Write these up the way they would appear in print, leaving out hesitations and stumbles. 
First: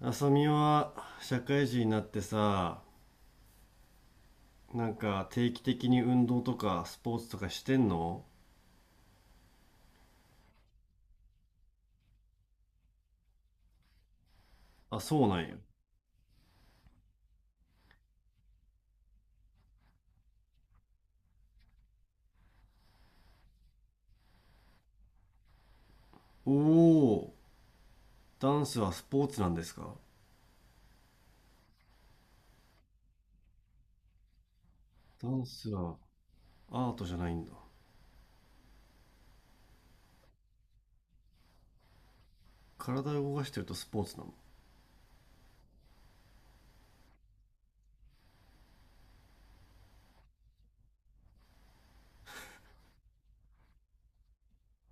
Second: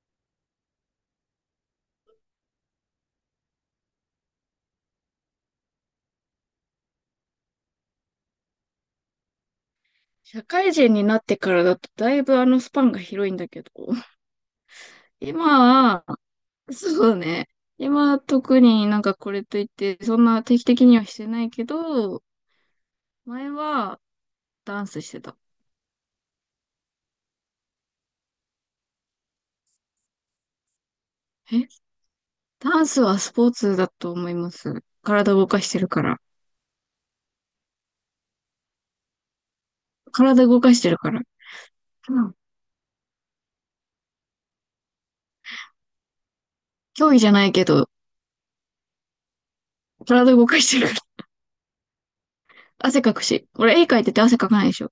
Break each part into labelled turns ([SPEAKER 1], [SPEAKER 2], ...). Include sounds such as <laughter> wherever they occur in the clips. [SPEAKER 1] 浅見は社会人になってさ、なんか定期的に運動とかスポーツとかしてんの？
[SPEAKER 2] 社会人になってからだとだいぶスパンが広いんだけど、<laughs>
[SPEAKER 1] あ、そうなんや。
[SPEAKER 2] 今は、そうね。今は特になんかこれといって、そんな定期的にはしてないけど、前はダンスしてた。
[SPEAKER 1] おお、ダンスはスポーツなんですか？
[SPEAKER 2] えダンスはスポーツだと思います。
[SPEAKER 1] ダ
[SPEAKER 2] 体
[SPEAKER 1] ン
[SPEAKER 2] 動かし
[SPEAKER 1] ス
[SPEAKER 2] てる
[SPEAKER 1] は
[SPEAKER 2] から。
[SPEAKER 1] アートじゃないんだ。
[SPEAKER 2] 体動かしてるから。うん。
[SPEAKER 1] 体を動かしてるとスポーツなの？
[SPEAKER 2] 競技じゃないけど、体動かしてるから。<laughs> 汗かくし。俺絵描いてて汗かかないでしょ。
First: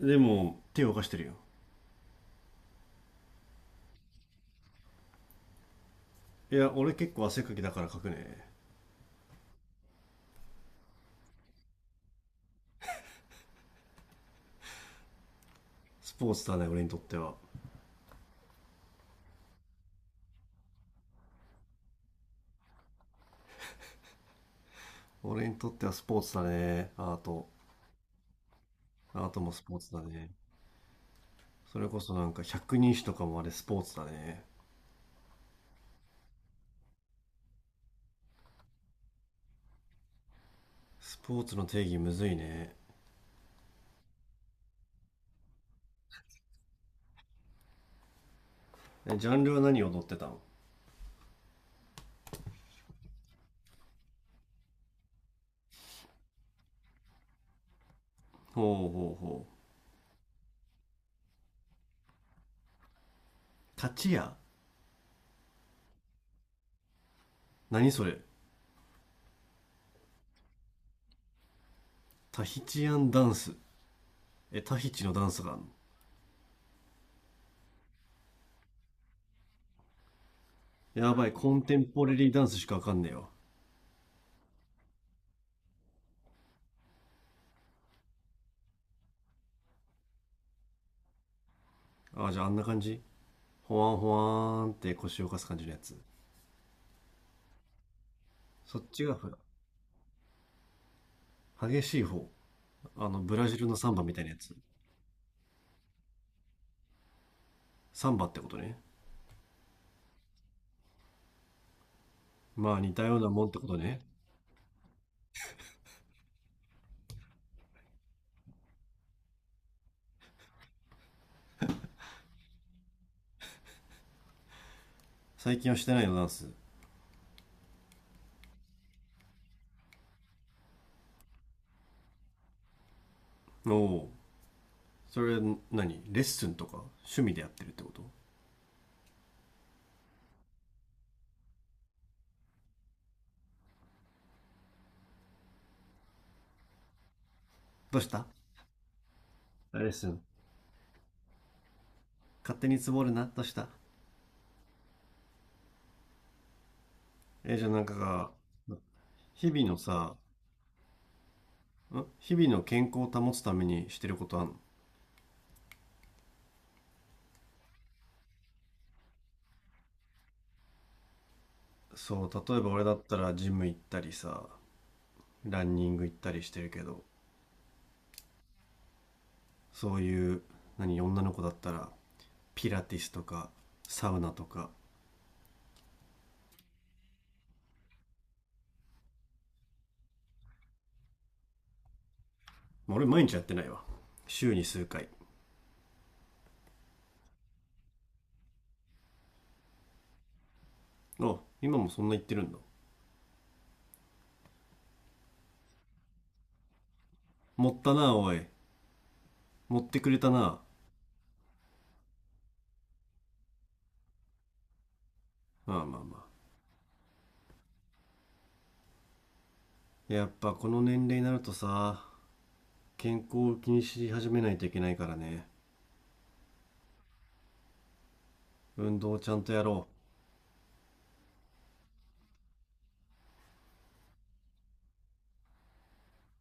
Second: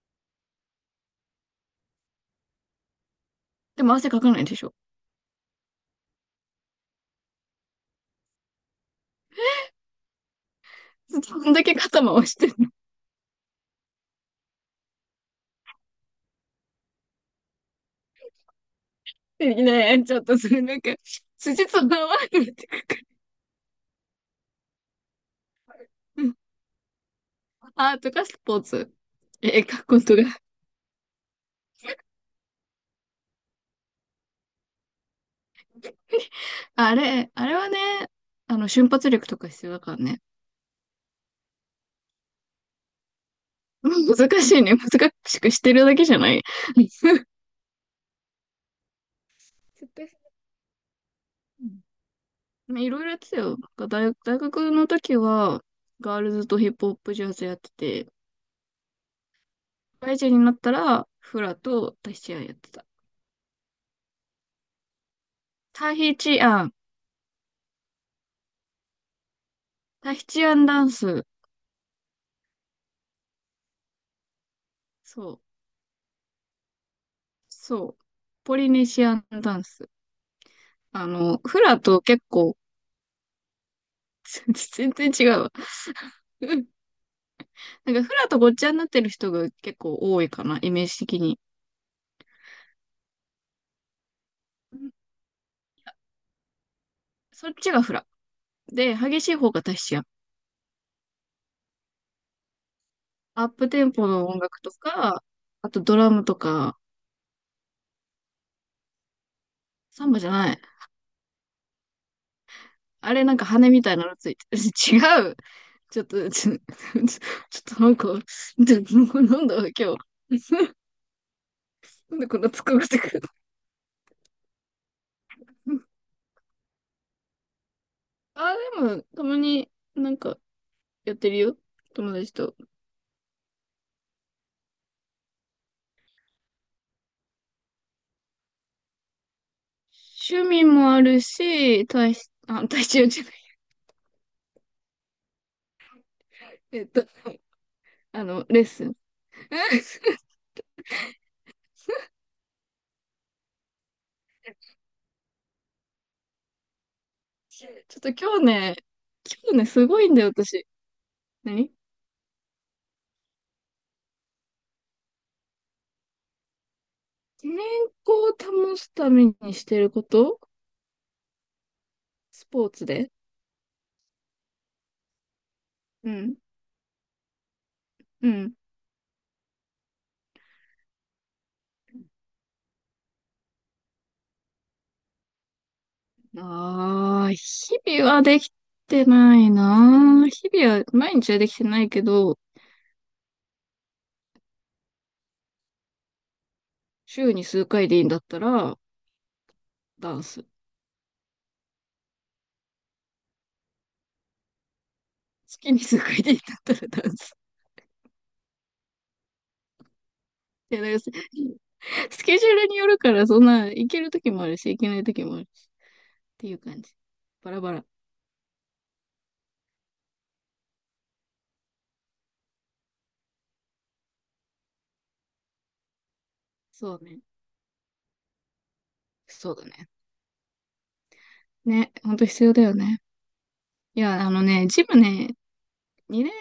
[SPEAKER 1] でも、手を動かしてるよ。
[SPEAKER 2] でも汗かかないでしょ。
[SPEAKER 1] いや、俺結構汗かきだから書くね。
[SPEAKER 2] <laughs> どんだけ肩回して。
[SPEAKER 1] スポーツだね、俺にとっては。
[SPEAKER 2] ねえ、<laughs> ちょっとそれなんか、筋と合わなくなってくる。
[SPEAKER 1] 俺にとってはスポーツだね、アート。
[SPEAKER 2] アートかスポーツ。
[SPEAKER 1] アートも
[SPEAKER 2] え、
[SPEAKER 1] ス
[SPEAKER 2] 書
[SPEAKER 1] ポー
[SPEAKER 2] く
[SPEAKER 1] ツ
[SPEAKER 2] こ
[SPEAKER 1] だ
[SPEAKER 2] と
[SPEAKER 1] ね。
[SPEAKER 2] が。
[SPEAKER 1] それこそなんか百人一首とかもあれスポーツだね。
[SPEAKER 2] <laughs> あれ、あれはね、瞬発力とか必要だからね。
[SPEAKER 1] スポーツの定義むずいね。
[SPEAKER 2] 難しいね。難しくしてるだけじゃない。<laughs>
[SPEAKER 1] ジャンルは何
[SPEAKER 2] 絶
[SPEAKER 1] 踊っ
[SPEAKER 2] 対。
[SPEAKER 1] てたの？
[SPEAKER 2] うん <laughs> いろいろやってたよ。大学の時は、ガールズとヒップホップジャズやってて、
[SPEAKER 1] ほうほうほう。
[SPEAKER 2] 社会人になったら、フラとタヒチアンやってた。
[SPEAKER 1] タチヤ？
[SPEAKER 2] タヒチアン。
[SPEAKER 1] 何それ？
[SPEAKER 2] タヒチアンダンス。
[SPEAKER 1] タヒチアンダンス。え、タヒチのダ
[SPEAKER 2] そ
[SPEAKER 1] ン
[SPEAKER 2] う。
[SPEAKER 1] スがあんの？
[SPEAKER 2] そう。ポリネシアンダンス。
[SPEAKER 1] やばい、コ
[SPEAKER 2] フ
[SPEAKER 1] ンテ
[SPEAKER 2] ラ
[SPEAKER 1] ン
[SPEAKER 2] と
[SPEAKER 1] ポラ
[SPEAKER 2] 結
[SPEAKER 1] リーダンス
[SPEAKER 2] 構、
[SPEAKER 1] しかわかんねえよ。
[SPEAKER 2] <laughs> 全然違うわ。うんなんかフラとごっちゃになってる人が結構多いかな、イメージ的に。
[SPEAKER 1] ああ、じゃああんな感じ？ほわんほわーんっ
[SPEAKER 2] うん
[SPEAKER 1] て腰を浮かす感じのやつ？
[SPEAKER 2] そっちがフラ。
[SPEAKER 1] そっ
[SPEAKER 2] で、
[SPEAKER 1] ちが
[SPEAKER 2] 激し
[SPEAKER 1] フ
[SPEAKER 2] い方がタヒチアン。
[SPEAKER 1] ラ、激しい方？あのブラ
[SPEAKER 2] アッ
[SPEAKER 1] ジル
[SPEAKER 2] プ
[SPEAKER 1] の
[SPEAKER 2] テ
[SPEAKER 1] サ
[SPEAKER 2] ン
[SPEAKER 1] ンバ
[SPEAKER 2] ポ
[SPEAKER 1] みたい
[SPEAKER 2] の
[SPEAKER 1] なや
[SPEAKER 2] 音
[SPEAKER 1] つ？
[SPEAKER 2] 楽とか、あとドラムとか、
[SPEAKER 1] サンバってことね。
[SPEAKER 2] サンバじゃない。
[SPEAKER 1] まあ似た
[SPEAKER 2] あ
[SPEAKER 1] よう
[SPEAKER 2] れ
[SPEAKER 1] な
[SPEAKER 2] なんか
[SPEAKER 1] もんってこ
[SPEAKER 2] 羽
[SPEAKER 1] と
[SPEAKER 2] みたい
[SPEAKER 1] ね。
[SPEAKER 2] なのついてる。<laughs> 違う。ちょっと、<laughs> ちょ、<laughs> ちょっとなんか、<laughs> なんだ、今日。<laughs> なんでこんな疲れてくる。
[SPEAKER 1] 最近はしてな
[SPEAKER 2] <laughs>
[SPEAKER 1] いの、ダンス？
[SPEAKER 2] あ、でも、たまになんか、やってるよ。友達と。
[SPEAKER 1] おお、それ何？レッスンとか趣味でやってるってこと？
[SPEAKER 2] 趣味もあるし、体し、あ、体重じゃない。<laughs> えっと、
[SPEAKER 1] どうした？
[SPEAKER 2] レッスン。
[SPEAKER 1] レッスン？
[SPEAKER 2] <laughs>
[SPEAKER 1] 勝手につぼるな、どうした？じ
[SPEAKER 2] ち
[SPEAKER 1] ゃあ
[SPEAKER 2] ょ
[SPEAKER 1] なん
[SPEAKER 2] っ
[SPEAKER 1] か
[SPEAKER 2] と
[SPEAKER 1] が、
[SPEAKER 2] 今日ね、
[SPEAKER 1] 日
[SPEAKER 2] 今日
[SPEAKER 1] 々
[SPEAKER 2] ね、
[SPEAKER 1] の
[SPEAKER 2] すごい
[SPEAKER 1] さ、
[SPEAKER 2] んだよ、私。何
[SPEAKER 1] ん、日々の健康を保つためにしてることあんの？
[SPEAKER 2] 健康を保つためにしてること、
[SPEAKER 1] そう、
[SPEAKER 2] ス
[SPEAKER 1] 例え
[SPEAKER 2] ポ
[SPEAKER 1] ば
[SPEAKER 2] ー
[SPEAKER 1] 俺
[SPEAKER 2] ツ
[SPEAKER 1] だっ
[SPEAKER 2] で。
[SPEAKER 1] たらジム行ったりさ、ランニング
[SPEAKER 2] う
[SPEAKER 1] 行った
[SPEAKER 2] ん。
[SPEAKER 1] りしてるけど、
[SPEAKER 2] うん。
[SPEAKER 1] そういう、何、女の子だったら、ピラティスとか、サウナとか、
[SPEAKER 2] ああ、日々はできてないな。日々は、毎日はできてないけど、
[SPEAKER 1] まあ俺毎日やってないわ。週に数回。
[SPEAKER 2] 週に数回でいいんだったら、ダンス。
[SPEAKER 1] あ、今もそんな言ってるんだ。
[SPEAKER 2] 月に数回でいいんだったらダンス。
[SPEAKER 1] 持ったな、おい。持ってくれたな。
[SPEAKER 2] いや、だからスケジュールによるから、そんな、行ける時もあるし、行けない時もあるし、っ
[SPEAKER 1] まあまあまあ。
[SPEAKER 2] ていう感じ。バラバラ。
[SPEAKER 1] やっぱこの年齢になるとさ、健康を気にし始めないといけないからね。
[SPEAKER 2] そうね。
[SPEAKER 1] 運動をちゃんと
[SPEAKER 2] そう
[SPEAKER 1] や
[SPEAKER 2] だ
[SPEAKER 1] ろ。
[SPEAKER 2] ね。ね、ほんと必要だよね。いや、あのね、ジムね、2年、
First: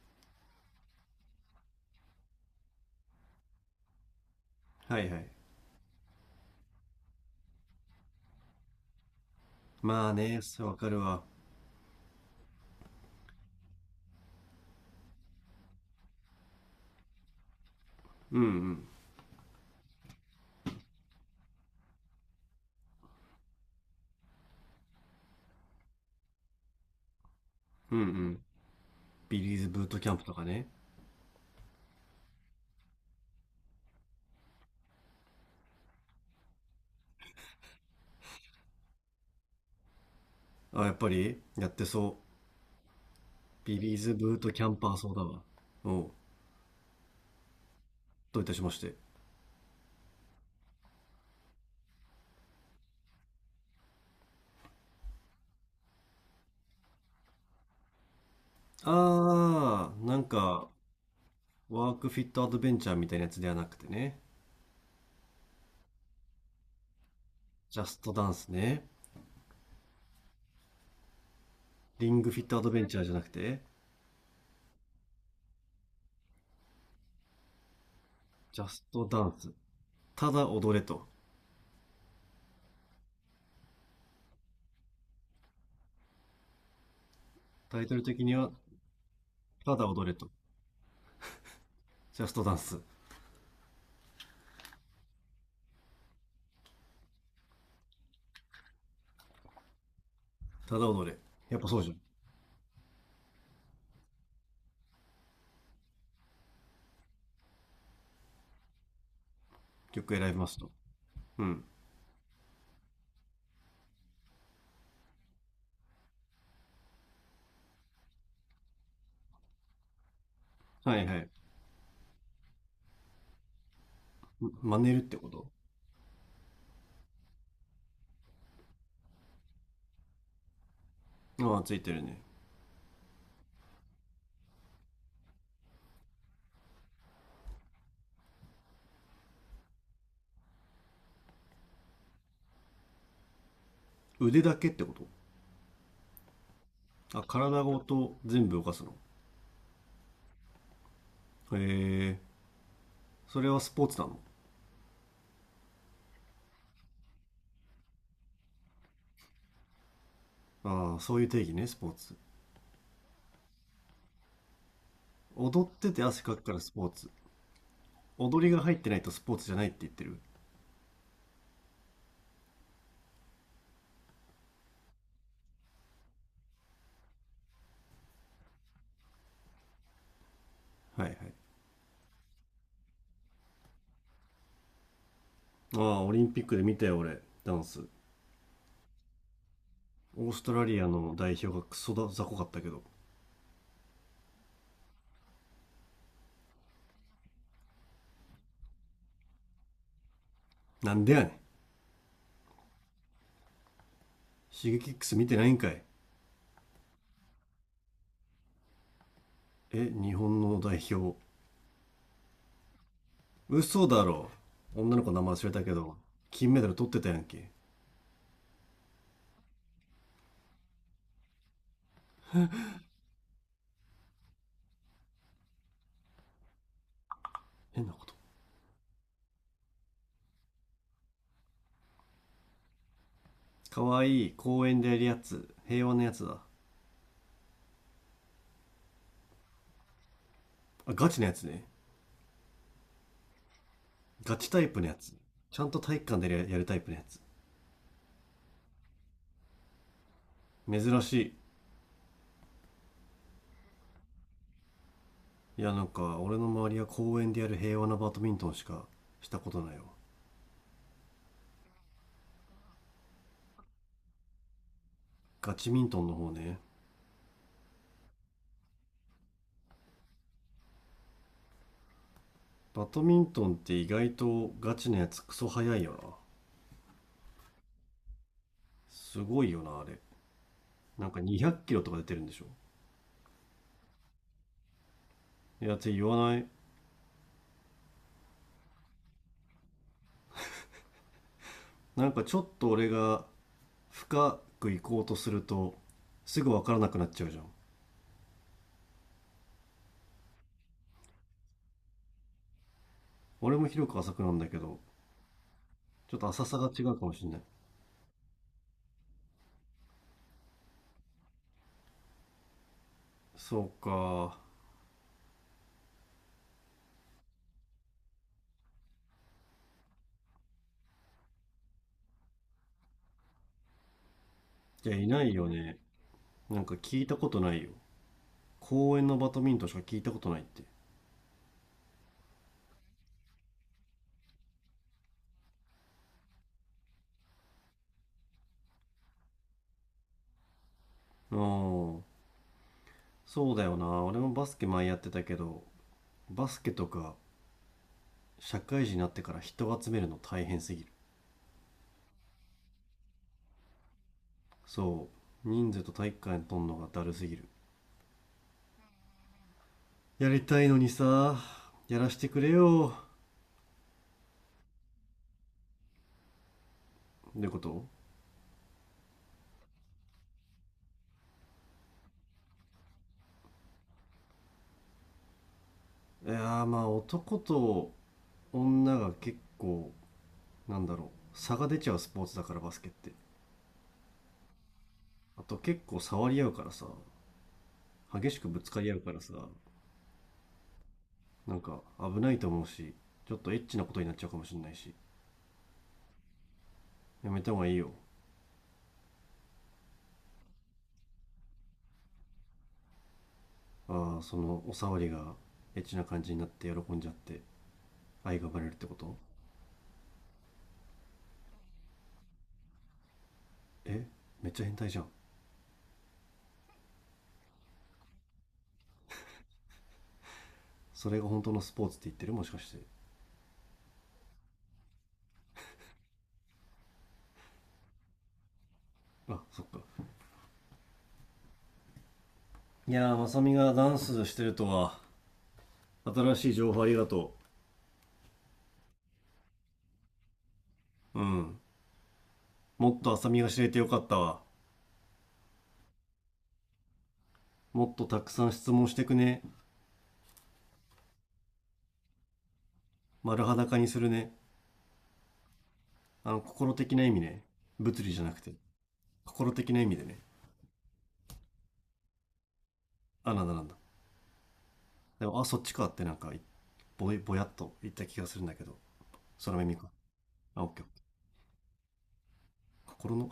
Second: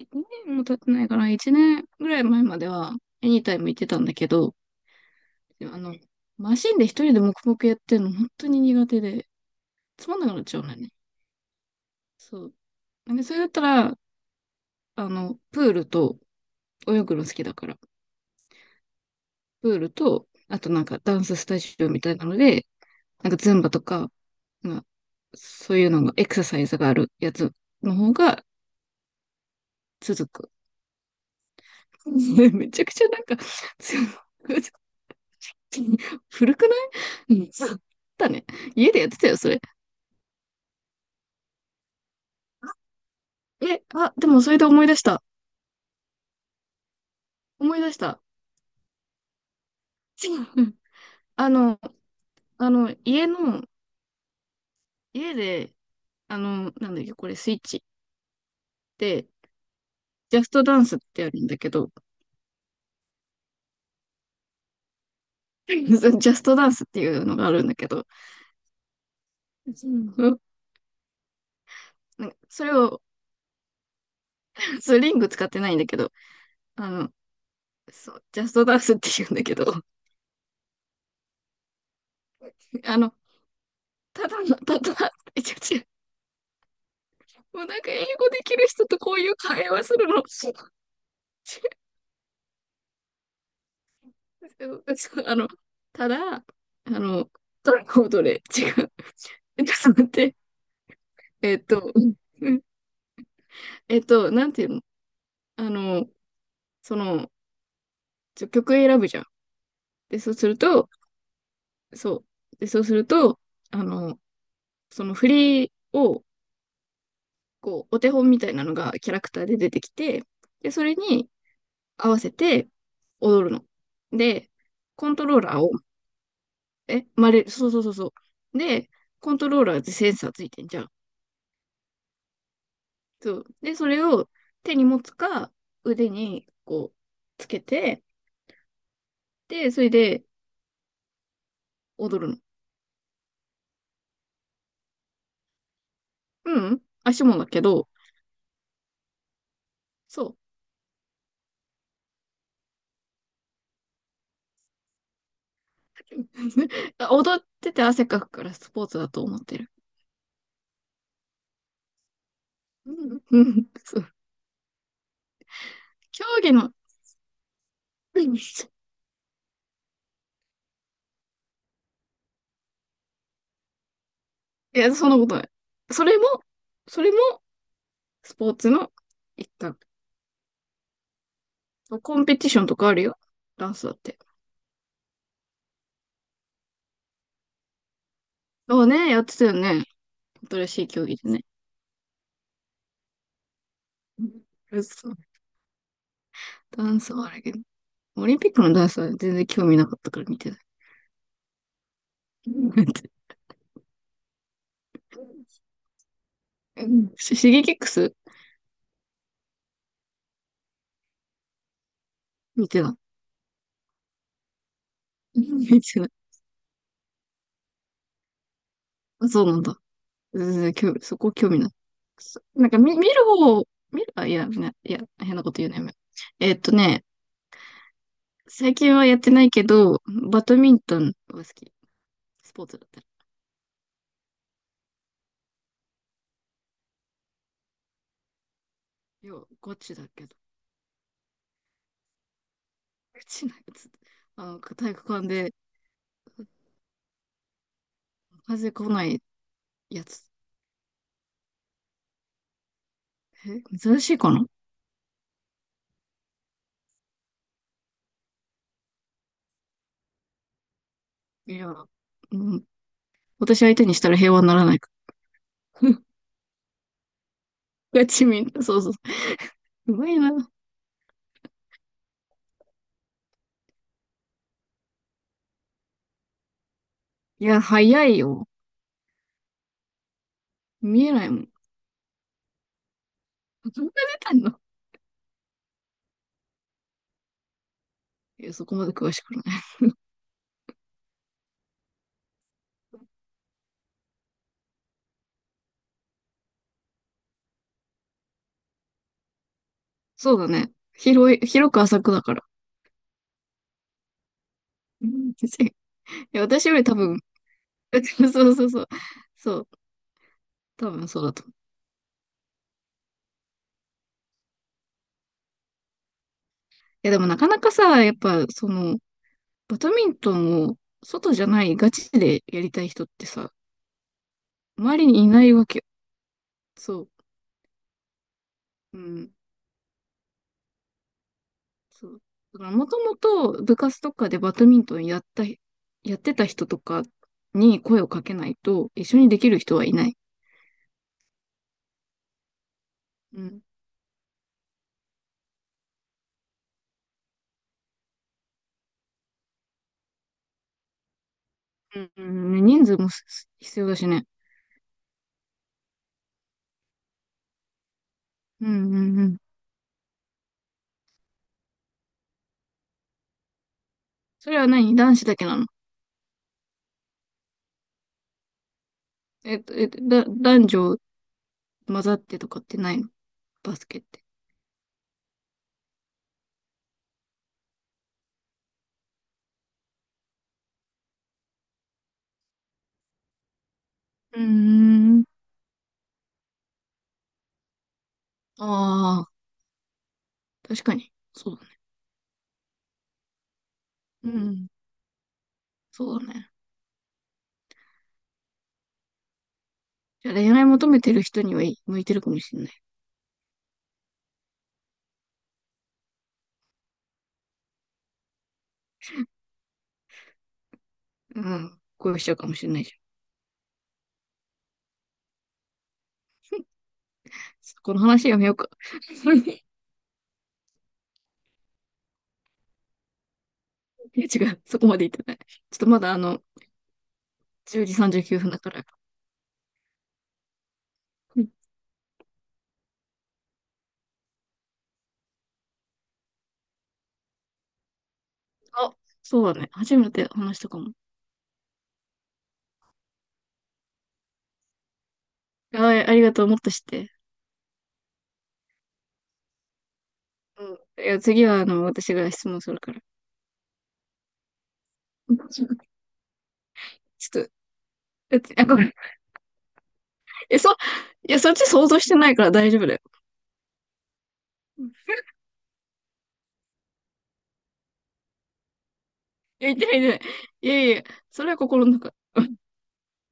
[SPEAKER 2] 2年も経ってないかな、1年ぐらい前までは、エニタイム行ってたんだけど、
[SPEAKER 1] はいはい。
[SPEAKER 2] でもマシンで一人で黙々やってるの本当に苦手で、
[SPEAKER 1] ま
[SPEAKER 2] つ
[SPEAKER 1] あ
[SPEAKER 2] まんなく
[SPEAKER 1] ね、
[SPEAKER 2] なっちゃ
[SPEAKER 1] そ
[SPEAKER 2] う
[SPEAKER 1] う
[SPEAKER 2] の
[SPEAKER 1] わ
[SPEAKER 2] よ
[SPEAKER 1] か
[SPEAKER 2] ね。
[SPEAKER 1] るわ。
[SPEAKER 2] そう。で、それだったら、プールと、泳ぐの好きだから、
[SPEAKER 1] うんうん。
[SPEAKER 2] プールと、あとなんかダンススタジオみたいなので、なんかズンバとか、まあ、そういうのが、エクササイズがあるやつの
[SPEAKER 1] うんう
[SPEAKER 2] 方
[SPEAKER 1] ん。
[SPEAKER 2] が
[SPEAKER 1] ビリーズブートキャンプ
[SPEAKER 2] 続
[SPEAKER 1] とか
[SPEAKER 2] く。
[SPEAKER 1] ね。
[SPEAKER 2] <laughs> めちゃくちゃなんか、強く古くない。うん。だね。家でやってたよ、それ。
[SPEAKER 1] あ、やっぱりやってそう。ビ
[SPEAKER 2] え、
[SPEAKER 1] リー
[SPEAKER 2] あ、
[SPEAKER 1] ズ
[SPEAKER 2] で
[SPEAKER 1] ブー
[SPEAKER 2] も
[SPEAKER 1] ト
[SPEAKER 2] それ
[SPEAKER 1] キ
[SPEAKER 2] で
[SPEAKER 1] ャン
[SPEAKER 2] 思い
[SPEAKER 1] パー
[SPEAKER 2] 出し
[SPEAKER 1] そうだ
[SPEAKER 2] た。
[SPEAKER 1] わ。おう、
[SPEAKER 2] 思い出した。
[SPEAKER 1] どういたしまして。
[SPEAKER 2] <laughs> あの、あの、家で、あの、なんだっけ、これ、スイッチで、
[SPEAKER 1] あー、なん
[SPEAKER 2] ジャスト
[SPEAKER 1] か、
[SPEAKER 2] ダンスってあるんだけど、
[SPEAKER 1] ワークフィットアドベンチャーみたいなやつではなくてね。
[SPEAKER 2] <laughs> ジャストダンスっていうのがあるんだ
[SPEAKER 1] ジャ
[SPEAKER 2] け
[SPEAKER 1] ス
[SPEAKER 2] ど、
[SPEAKER 1] トダンスね。
[SPEAKER 2] うん
[SPEAKER 1] リン
[SPEAKER 2] な
[SPEAKER 1] グ
[SPEAKER 2] んか
[SPEAKER 1] フィットア
[SPEAKER 2] そ
[SPEAKER 1] ド
[SPEAKER 2] れ
[SPEAKER 1] ベンチャ
[SPEAKER 2] を
[SPEAKER 1] ーじゃなくて、
[SPEAKER 2] 普通リング使ってないんだけど、あの、そう、ジャス
[SPEAKER 1] ジ
[SPEAKER 2] ト
[SPEAKER 1] ャ
[SPEAKER 2] ダン
[SPEAKER 1] ス
[SPEAKER 2] スっ
[SPEAKER 1] ト
[SPEAKER 2] て
[SPEAKER 1] ダ
[SPEAKER 2] 言う
[SPEAKER 1] ン
[SPEAKER 2] んだ
[SPEAKER 1] ス。
[SPEAKER 2] けど、<laughs>
[SPEAKER 1] ただ踊れと。
[SPEAKER 2] あの、ただ、違う、もうな
[SPEAKER 1] タ
[SPEAKER 2] ん
[SPEAKER 1] イ
[SPEAKER 2] か
[SPEAKER 1] ト
[SPEAKER 2] 英
[SPEAKER 1] ル的
[SPEAKER 2] 語
[SPEAKER 1] に
[SPEAKER 2] で
[SPEAKER 1] は、
[SPEAKER 2] きる人とこういう会
[SPEAKER 1] た
[SPEAKER 2] 話
[SPEAKER 1] だ
[SPEAKER 2] す
[SPEAKER 1] 踊
[SPEAKER 2] る
[SPEAKER 1] れ
[SPEAKER 2] の、違
[SPEAKER 1] と。
[SPEAKER 2] う。
[SPEAKER 1] ジャストダンス。
[SPEAKER 2] <laughs> あの、ただ、あの、どれコードれ違う、<laughs> えちょっと待って、
[SPEAKER 1] ただ踊れ。
[SPEAKER 2] え
[SPEAKER 1] や
[SPEAKER 2] っ
[SPEAKER 1] っぱそうじゃ
[SPEAKER 2] と、
[SPEAKER 1] ん。
[SPEAKER 2] <laughs> うんえっと、なんていうの。あの、その、曲選ぶじゃん。
[SPEAKER 1] 曲
[SPEAKER 2] で、
[SPEAKER 1] 選
[SPEAKER 2] そう
[SPEAKER 1] び
[SPEAKER 2] す
[SPEAKER 1] ま
[SPEAKER 2] る
[SPEAKER 1] すと。
[SPEAKER 2] と、
[SPEAKER 1] うん。
[SPEAKER 2] そう。で、そうすると、あの、その振りを、こう、お手本みたいなのがキャラクターで出てきて、で、それ
[SPEAKER 1] はいはい。
[SPEAKER 2] に合わせて踊るの。で、
[SPEAKER 1] 真似るっ
[SPEAKER 2] コ
[SPEAKER 1] て
[SPEAKER 2] ント
[SPEAKER 1] こ
[SPEAKER 2] ロー
[SPEAKER 1] と？
[SPEAKER 2] ラーを、え、まれ、そうそうそうそう。で、コントローラーってセンサーついてんじゃん。
[SPEAKER 1] ああ、ついてるね。
[SPEAKER 2] そう。で、それを手に持つか、腕にこう、つけて、で、それで踊るの。
[SPEAKER 1] 腕だけってこと？
[SPEAKER 2] うん、
[SPEAKER 1] あ、
[SPEAKER 2] 足もだけ
[SPEAKER 1] 体ご
[SPEAKER 2] ど、
[SPEAKER 1] と全部動かすの？
[SPEAKER 2] そう。
[SPEAKER 1] へえ、それはスポーツなの？
[SPEAKER 2] <laughs> 踊ってて汗かくからスポーツだと思ってる。
[SPEAKER 1] ああ、そういう定義ね、スポーツ。
[SPEAKER 2] うん、うん、そう。
[SPEAKER 1] 踊ってて汗
[SPEAKER 2] 競
[SPEAKER 1] かくか
[SPEAKER 2] 技
[SPEAKER 1] らス
[SPEAKER 2] の、
[SPEAKER 1] ポーツ。
[SPEAKER 2] うん
[SPEAKER 1] 踊りが入ってないとスポーツじゃないって言ってる。
[SPEAKER 2] いや、そんなことない。それも、それも、スポーツの一環。
[SPEAKER 1] はいはい。
[SPEAKER 2] コンペティションとかあるよ。ダンスだって。
[SPEAKER 1] ああ、オリンピックで見たよ、俺、ダンス。
[SPEAKER 2] ああね、やってたよね。
[SPEAKER 1] オーストラ
[SPEAKER 2] 新
[SPEAKER 1] リ
[SPEAKER 2] し
[SPEAKER 1] ア
[SPEAKER 2] い競
[SPEAKER 1] の
[SPEAKER 2] 技
[SPEAKER 1] 代
[SPEAKER 2] でね。
[SPEAKER 1] 表がクソだ、雑魚かったけど。
[SPEAKER 2] うそう。ダンスはあれけど。オリンピックのダンスは全然興味なかったから見てない。
[SPEAKER 1] なんでやねん。
[SPEAKER 2] うん <laughs>
[SPEAKER 1] シゲキックス見てないんかい。
[SPEAKER 2] うん。シゲキックス
[SPEAKER 1] え、日本の代表。
[SPEAKER 2] 見てな
[SPEAKER 1] 嘘だろ。女の子の名前
[SPEAKER 2] い。
[SPEAKER 1] 忘れ
[SPEAKER 2] うん
[SPEAKER 1] たけ
[SPEAKER 2] 見
[SPEAKER 1] ど、
[SPEAKER 2] てない。
[SPEAKER 1] 金メダル取ってたやんけ。
[SPEAKER 2] あ、そうなんだ。全然興味、そこ興味ない。なんか見る方、見る、あ、いや、ね、いや、変なこと言うね。やめよう。えっとね、
[SPEAKER 1] 変なこと。
[SPEAKER 2] 最近はやってないけど、バドミントンは好き。スポーツだったら。
[SPEAKER 1] かわいい、公園でやるやつ、平和なやつだ？
[SPEAKER 2] いや、ガチだけど。
[SPEAKER 1] あ、ガチのやつね。
[SPEAKER 2] ガチなやつ。
[SPEAKER 1] ガ
[SPEAKER 2] あ
[SPEAKER 1] チタ
[SPEAKER 2] の、
[SPEAKER 1] イプの
[SPEAKER 2] 体
[SPEAKER 1] や
[SPEAKER 2] 育
[SPEAKER 1] つ？
[SPEAKER 2] 館で
[SPEAKER 1] ちゃんと体育館でやるやるタイプのやつ？
[SPEAKER 2] 風来ないやつ。
[SPEAKER 1] 珍しい。
[SPEAKER 2] え、珍しいかな。
[SPEAKER 1] いや、なんか俺の周りは公園でやる平和なバドミントンしかしたことないわ。
[SPEAKER 2] いや、うん。私相手にしたら平和にならないか
[SPEAKER 1] ガチミン
[SPEAKER 2] ら。
[SPEAKER 1] ト
[SPEAKER 2] <laughs>
[SPEAKER 1] ンの方ね。
[SPEAKER 2] ガチみんな、そうそう。うまいな。
[SPEAKER 1] バドミントンって意外とガチのやつクソ速いよな。
[SPEAKER 2] いや、早いよ。
[SPEAKER 1] すごいよなあれ。
[SPEAKER 2] 見
[SPEAKER 1] なん
[SPEAKER 2] え
[SPEAKER 1] か
[SPEAKER 2] ないも
[SPEAKER 1] 200
[SPEAKER 2] ん。
[SPEAKER 1] キロとか出てるんでしょ？
[SPEAKER 2] どんな出たの。
[SPEAKER 1] いやって言わない。
[SPEAKER 2] いや、そこまで詳しくない。
[SPEAKER 1] なんかちょっと俺が深く行こうとするとすぐ分からなくなっちゃうじゃん。
[SPEAKER 2] そうだね。広く浅くだから。
[SPEAKER 1] 俺も広く浅くなんだけど、
[SPEAKER 2] うん <laughs> い
[SPEAKER 1] ちょっと
[SPEAKER 2] や、
[SPEAKER 1] 浅さ
[SPEAKER 2] 私
[SPEAKER 1] が
[SPEAKER 2] よ
[SPEAKER 1] 違
[SPEAKER 2] り多
[SPEAKER 1] うかも
[SPEAKER 2] 分、
[SPEAKER 1] しれない。
[SPEAKER 2] <laughs> そうそうそう。そう、多分そうだと思う。
[SPEAKER 1] そうか。
[SPEAKER 2] でもなかなかさ、やっぱ、その、バドミントンを外じゃないガチでやりたい人ってさ、
[SPEAKER 1] いや、
[SPEAKER 2] 周
[SPEAKER 1] い
[SPEAKER 2] りに
[SPEAKER 1] な
[SPEAKER 2] い
[SPEAKER 1] い
[SPEAKER 2] な
[SPEAKER 1] よ
[SPEAKER 2] いわ
[SPEAKER 1] ね。
[SPEAKER 2] けよ。
[SPEAKER 1] なんか
[SPEAKER 2] そ
[SPEAKER 1] 聞い
[SPEAKER 2] う。
[SPEAKER 1] たことないよ。公
[SPEAKER 2] う
[SPEAKER 1] 園のバ
[SPEAKER 2] ん。
[SPEAKER 1] ドミントンしか聞いたことないって。
[SPEAKER 2] そう。だからもともと部活とかでバドミントンやってた人とかに声をかけないと一緒にできる人はいない。
[SPEAKER 1] うん。
[SPEAKER 2] う
[SPEAKER 1] そうだ
[SPEAKER 2] ん。
[SPEAKER 1] よな。俺もバスケ前やってたけど、バスケとか社会人になってから人を集めるの大変すぎる。
[SPEAKER 2] うんうんうん、人数もす必要だしね。
[SPEAKER 1] そう。人数と体育館にとんのがだるすぎる。
[SPEAKER 2] うんうんうん。
[SPEAKER 1] やりたいのにさ、やらしてくれよ。
[SPEAKER 2] それは何、男子だけなの。
[SPEAKER 1] ってこと？
[SPEAKER 2] 男女混ざってとかってないの、バスケって。
[SPEAKER 1] いやー、まあ男と女が結構、なんだろう、差が出ちゃうスポーツだからバスケって。
[SPEAKER 2] うーん。
[SPEAKER 1] あと結構触り合うからさ、激しくぶつかり合うから
[SPEAKER 2] あ
[SPEAKER 1] さ、
[SPEAKER 2] あ。確かに。そ
[SPEAKER 1] な
[SPEAKER 2] う
[SPEAKER 1] ん
[SPEAKER 2] だね。
[SPEAKER 1] か危ないと思うし、ちょっとエッチなことになっちゃ
[SPEAKER 2] う
[SPEAKER 1] うかもしれ
[SPEAKER 2] ん。
[SPEAKER 1] ないし、
[SPEAKER 2] そうだね。
[SPEAKER 1] やめた方がいいよ。
[SPEAKER 2] じゃあ恋愛求めてる人にはい向いてるかもしれない。
[SPEAKER 1] ああ、そのお触りがエッチな感じになって喜んじゃって愛が生まれるってこと？
[SPEAKER 2] うん。恋しちゃうかもしれないじゃん。
[SPEAKER 1] え、めっちゃ変態じゃん。
[SPEAKER 2] この話やめようか。<laughs>
[SPEAKER 1] それが本当のスポーツって言ってる、もしかして。
[SPEAKER 2] いや違う。そこまで言ってない。ちょっとまだあの、10時39分だから。
[SPEAKER 1] あ、そっか。
[SPEAKER 2] うん
[SPEAKER 1] いやー、まさみがダンスしてるとは、新しい情報ありがと
[SPEAKER 2] あ、そうだね。初めて話したかも。
[SPEAKER 1] う。うん。もっとあさみが知れてよかったわ。
[SPEAKER 2] あ、ありがとう。もっとして。
[SPEAKER 1] もっとたくさん質問してくね。
[SPEAKER 2] うん。いや、次はあの、私が質問するから。
[SPEAKER 1] 丸裸にするね。
[SPEAKER 2] うんちょっ
[SPEAKER 1] あの、心的な意味
[SPEAKER 2] と、
[SPEAKER 1] ね。物理じゃな
[SPEAKER 2] だ
[SPEAKER 1] く
[SPEAKER 2] っ
[SPEAKER 1] て、
[SPEAKER 2] て、あ、ごめん。
[SPEAKER 1] 心的な意味でね。
[SPEAKER 2] え、そ、いや、そっち想像してないから大丈夫だよ。
[SPEAKER 1] あ、なんだなんだ。
[SPEAKER 2] うん
[SPEAKER 1] でも、あ、そっちかってなんか、ぼやっと言った気がするんだけど。空
[SPEAKER 2] いや、
[SPEAKER 1] 耳
[SPEAKER 2] 言って
[SPEAKER 1] か。
[SPEAKER 2] ない、言ってない。
[SPEAKER 1] あ、オ
[SPEAKER 2] い
[SPEAKER 1] ッ
[SPEAKER 2] や
[SPEAKER 1] ケ
[SPEAKER 2] いや、
[SPEAKER 1] ー。
[SPEAKER 2] それは心の中。
[SPEAKER 1] 心の、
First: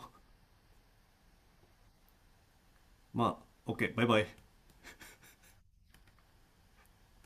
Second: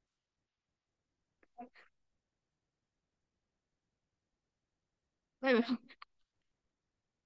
[SPEAKER 1] <laughs> まあ、オッケー、バイバイ。
[SPEAKER 2] バイバイ。